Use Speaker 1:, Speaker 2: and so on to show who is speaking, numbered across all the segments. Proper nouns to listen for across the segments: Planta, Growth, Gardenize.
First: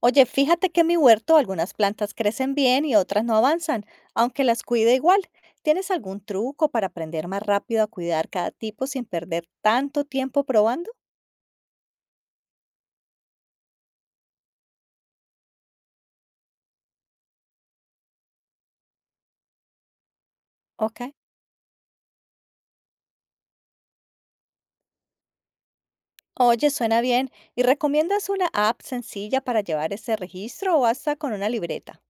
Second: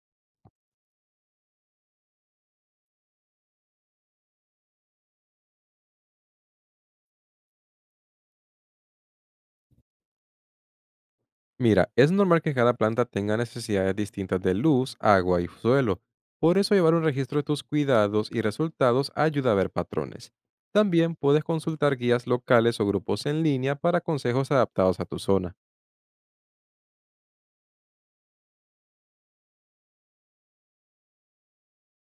Speaker 1: Oye, fíjate que en mi huerto algunas plantas crecen bien y otras no avanzan, aunque las cuide igual. ¿Tienes algún truco para aprender más rápido a cuidar cada tipo sin perder tanto tiempo probando?
Speaker 2: Mira, es normal que cada planta tenga necesidades distintas de luz, agua y suelo. Por eso llevar un registro de tus cuidados y resultados ayuda a ver patrones.
Speaker 1: Ok.
Speaker 2: También puedes consultar guías locales o grupos en línea para consejos adaptados a tu zona.
Speaker 1: Oye, suena bien. ¿Y recomiendas una app sencilla para llevar ese registro o hasta con una libreta?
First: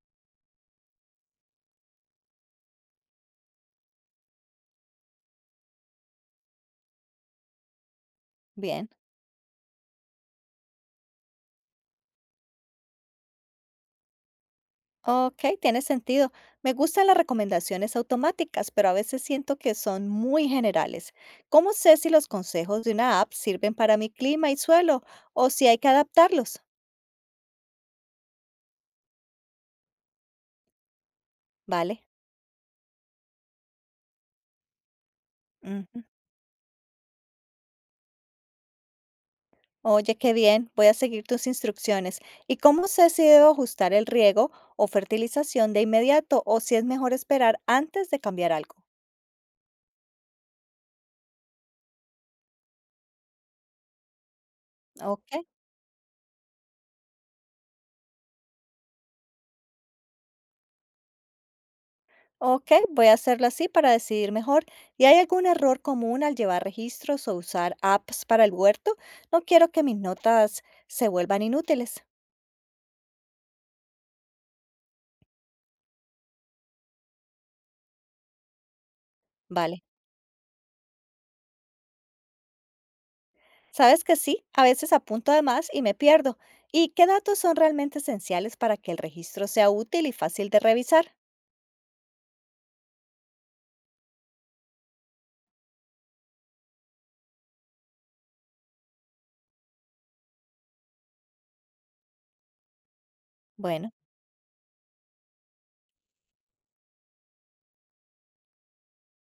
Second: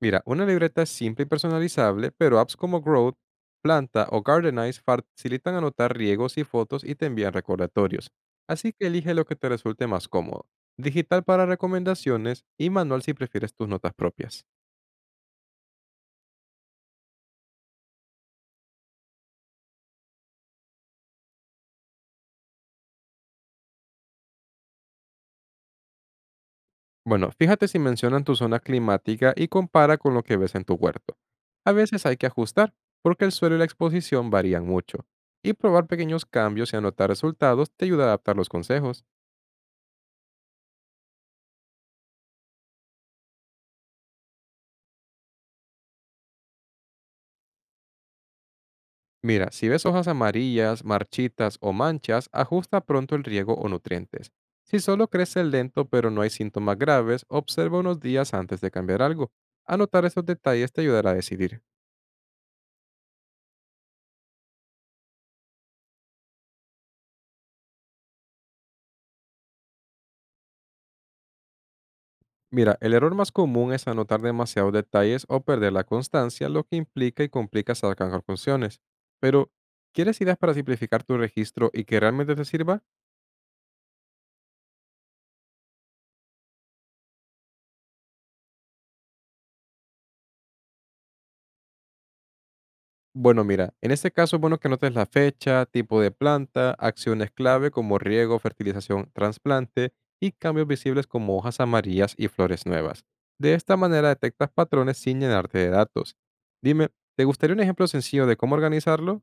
Speaker 2: Mira, una libreta es simple y personalizable, pero apps como Growth, Planta o Gardenize facilitan anotar riegos y fotos y te envían recordatorios. Así que
Speaker 1: Bien.
Speaker 2: elige lo que te resulte más cómodo. Digital para recomendaciones y manual si prefieres tus notas propias.
Speaker 1: Ok, tiene sentido. Me gustan las recomendaciones automáticas, pero a veces siento que son muy generales. ¿Cómo sé si los consejos de una app sirven para mi clima y suelo o si hay que adaptarlos?
Speaker 2: Bueno, fíjate si mencionan tu zona climática y compara con lo que ves en tu huerto. A
Speaker 1: Vale.
Speaker 2: veces hay que ajustar, porque el suelo y la exposición varían mucho. Y probar
Speaker 1: Ujú.
Speaker 2: pequeños cambios y anotar resultados te ayuda a adaptar los consejos.
Speaker 1: Oye, qué bien, voy a seguir tus instrucciones. ¿Y cómo sé si debo ajustar el riego o fertilización de inmediato o si es mejor esperar antes de cambiar algo?
Speaker 2: Mira, si ves hojas amarillas, marchitas o manchas, ajusta pronto el riego o nutrientes. Si solo
Speaker 1: Ok,
Speaker 2: crece lento pero no hay síntomas graves, observa unos días antes de cambiar algo. Anotar esos detalles te ayudará a decidir.
Speaker 1: ok, voy a hacerlo así para decidir mejor. ¿Y hay algún error común al llevar registros o usar apps para el huerto? No quiero que mis notas se vuelvan inútiles.
Speaker 2: Mira, el error más común es anotar demasiados detalles o perder la constancia, lo que implica y complica sacar conclusiones. Pero,
Speaker 1: Vale.
Speaker 2: ¿quieres ideas para simplificar tu registro y que realmente te sirva?
Speaker 1: Sabes que sí, a veces apunto de más y me pierdo. ¿Y qué datos son realmente esenciales para que el registro sea útil y fácil de revisar?
Speaker 2: Bueno, mira, en este caso es bueno que anotes la fecha, tipo de planta, acciones clave como riego, fertilización, trasplante y cambios visibles como hojas amarillas y flores nuevas. De esta
Speaker 1: Bueno.
Speaker 2: manera detectas patrones sin llenarte de datos. Dime, ¿te gustaría un ejemplo sencillo de cómo organizarlo?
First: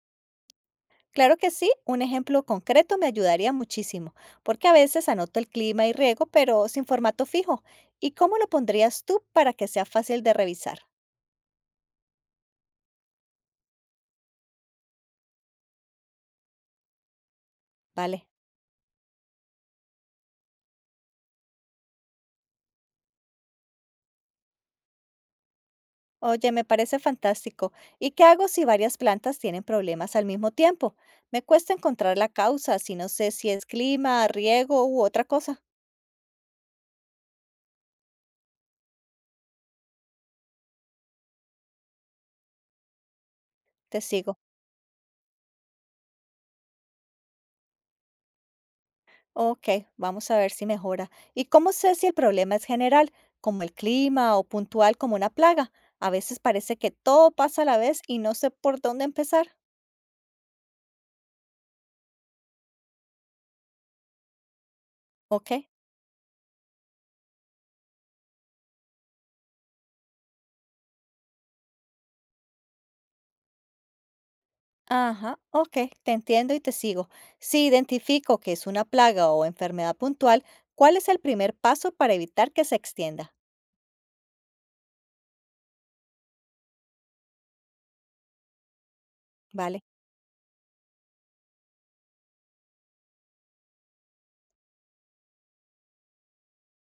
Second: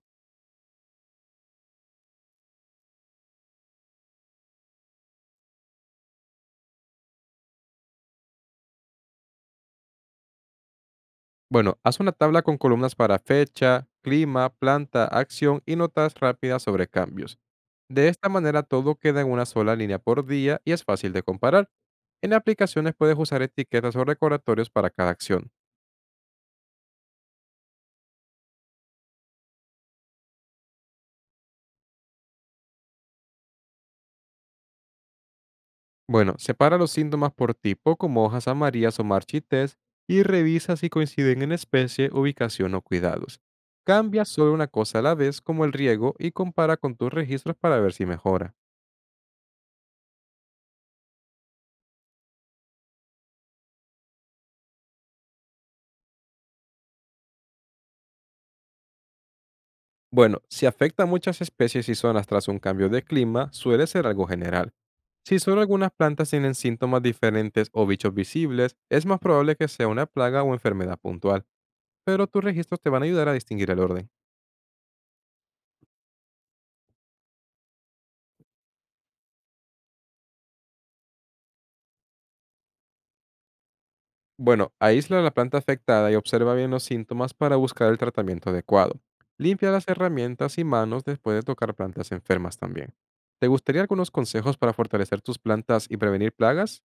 Speaker 1: Claro que sí, un ejemplo concreto me ayudaría muchísimo, porque a veces anoto el clima y riego, pero sin formato fijo. ¿Y cómo lo pondrías tú para que sea fácil de revisar?
Speaker 2: Bueno, haz una tabla con columnas para fecha, clima, planta, acción y notas rápidas sobre cambios. De esta
Speaker 1: Vale.
Speaker 2: manera todo queda en una sola línea por día y es fácil de comparar. En aplicaciones puedes usar etiquetas o recordatorios para cada acción.
Speaker 1: Oye, me parece fantástico. ¿Y qué hago si varias plantas tienen problemas al mismo tiempo? Me cuesta encontrar la causa si no sé si es clima, riego u otra cosa.
Speaker 2: Bueno, separa los síntomas por tipo como hojas amarillas o marchites y revisa si coinciden en especie, ubicación o cuidados.
Speaker 1: Te
Speaker 2: Cambia
Speaker 1: sigo.
Speaker 2: solo una cosa a la vez como el riego y compara con tus registros para ver si mejora.
Speaker 1: Ok, vamos a ver si mejora. ¿Y cómo sé si el problema es general, como el clima, o puntual como una plaga? A veces parece que todo pasa a la vez y no sé por dónde empezar.
Speaker 2: Bueno, si afecta a muchas especies y zonas tras un cambio de clima, suele ser algo general. Si
Speaker 1: Ok,
Speaker 2: solo algunas plantas tienen síntomas diferentes o bichos visibles, es más probable que sea una plaga o enfermedad puntual, pero tus registros te van a ayudar a distinguir el orden.
Speaker 1: ajá, ok, te entiendo y te sigo. Si identifico que es una plaga o enfermedad puntual, ¿cuál es el primer paso para evitar que se extienda?
Speaker 2: Bueno, aísla la planta afectada y observa bien los síntomas para buscar el tratamiento adecuado. Limpia
Speaker 1: Vale,
Speaker 2: las herramientas y manos después de tocar plantas enfermas también. ¿Te gustaría algunos consejos para fortalecer tus plantas y prevenir plagas?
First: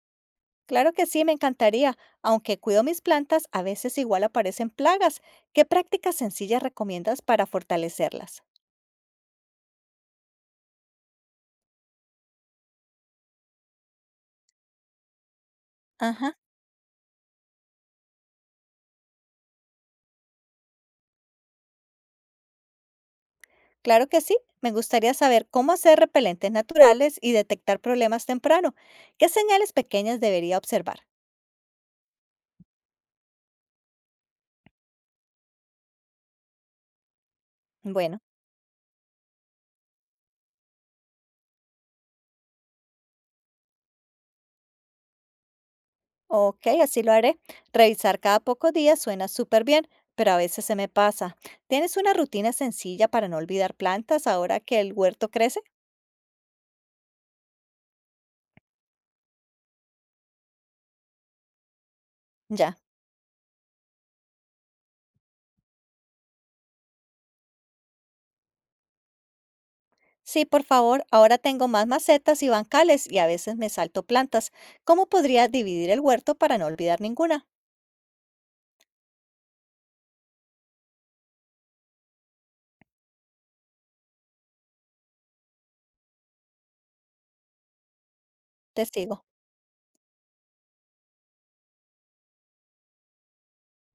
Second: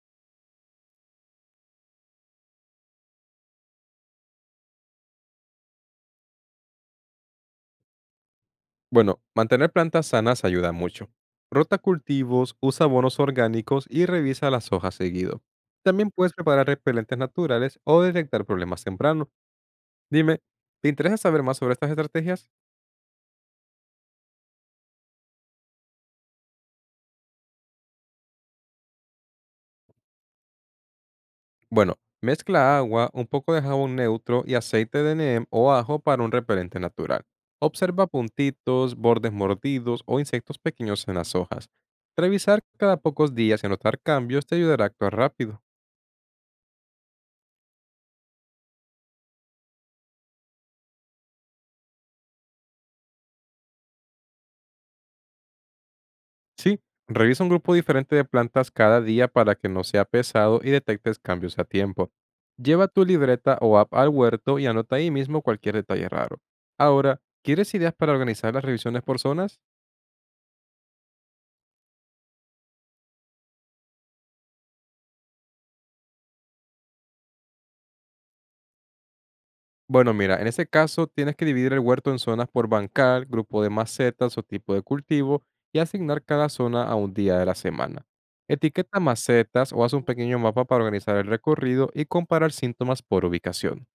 Speaker 1: claro que sí, me encantaría. Aunque cuido mis plantas, a veces igual aparecen plagas. ¿Qué prácticas sencillas recomiendas para fortalecerlas?
Speaker 2: Bueno, mantener plantas sanas ayuda mucho. Rota cultivos, usa abonos orgánicos y revisa las hojas seguido. También puedes
Speaker 1: Ajá.
Speaker 2: preparar repelentes naturales o detectar problemas temprano. Dime, ¿te interesa saber más sobre estas estrategias?
Speaker 1: Claro que sí. Me gustaría saber cómo hacer repelentes naturales y detectar problemas temprano. ¿Qué señales pequeñas debería observar?
Speaker 2: Bueno, mezcla agua, un poco de jabón neutro y aceite de neem o ajo para un repelente natural. Observa
Speaker 1: Bueno,
Speaker 2: puntitos, bordes mordidos o insectos pequeños en las hojas. Revisar cada pocos días y anotar cambios te ayudará a actuar rápido.
Speaker 1: ok, así lo haré. Revisar cada pocos días suena súper bien, pero a veces se me pasa. ¿Tienes una rutina sencilla para no olvidar plantas ahora que el huerto crece?
Speaker 2: Sí, revisa un grupo diferente de plantas cada día para que no sea pesado y detectes cambios a tiempo.
Speaker 1: Ya.
Speaker 2: Lleva tu libreta o app al huerto y anota ahí mismo cualquier detalle raro. Ahora, ¿quieres ideas para organizar las revisiones por zonas?
Speaker 1: Sí, por favor, ahora tengo más macetas y bancales y a veces me salto plantas. ¿Cómo podría dividir el huerto para no olvidar ninguna?
Speaker 2: Bueno, mira, en ese caso tienes que dividir el huerto en zonas por bancal, grupo de macetas o tipo de cultivo y asignar cada zona a un día de la semana.
Speaker 1: Te
Speaker 2: Etiqueta
Speaker 1: sigo.
Speaker 2: macetas o haz un pequeño mapa para organizar el recorrido y comparar síntomas por ubicación.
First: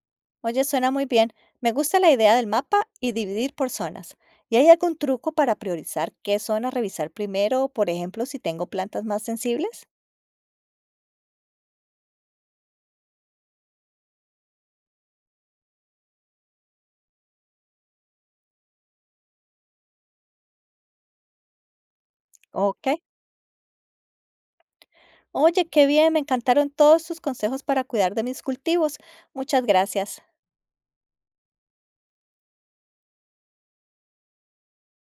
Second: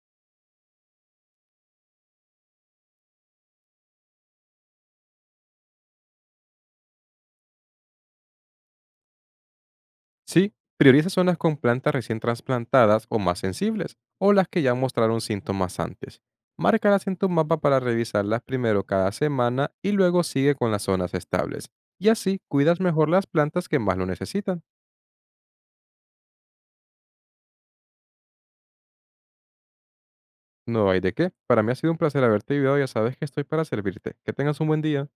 Speaker 1: Oye, suena muy bien. Me gusta la idea del mapa y dividir por zonas. ¿Y hay algún truco para priorizar qué zona revisar primero? Por ejemplo, si tengo plantas más sensibles.
Speaker 2: Sí, prioriza zonas con plantas recién trasplantadas o más sensibles, o las que ya mostraron síntomas antes. Márcalas en tu mapa para revisarlas primero cada semana y luego sigue con las zonas estables. Y así cuidas
Speaker 1: Ok.
Speaker 2: mejor las plantas que más lo necesitan.
Speaker 1: Oye, qué bien, me encantaron todos tus consejos para cuidar de mis cultivos. Muchas gracias.
Speaker 2: No hay de qué. Para mí ha sido un placer haberte ayudado. Ya sabes que estoy para servirte. Que tengas un buen día.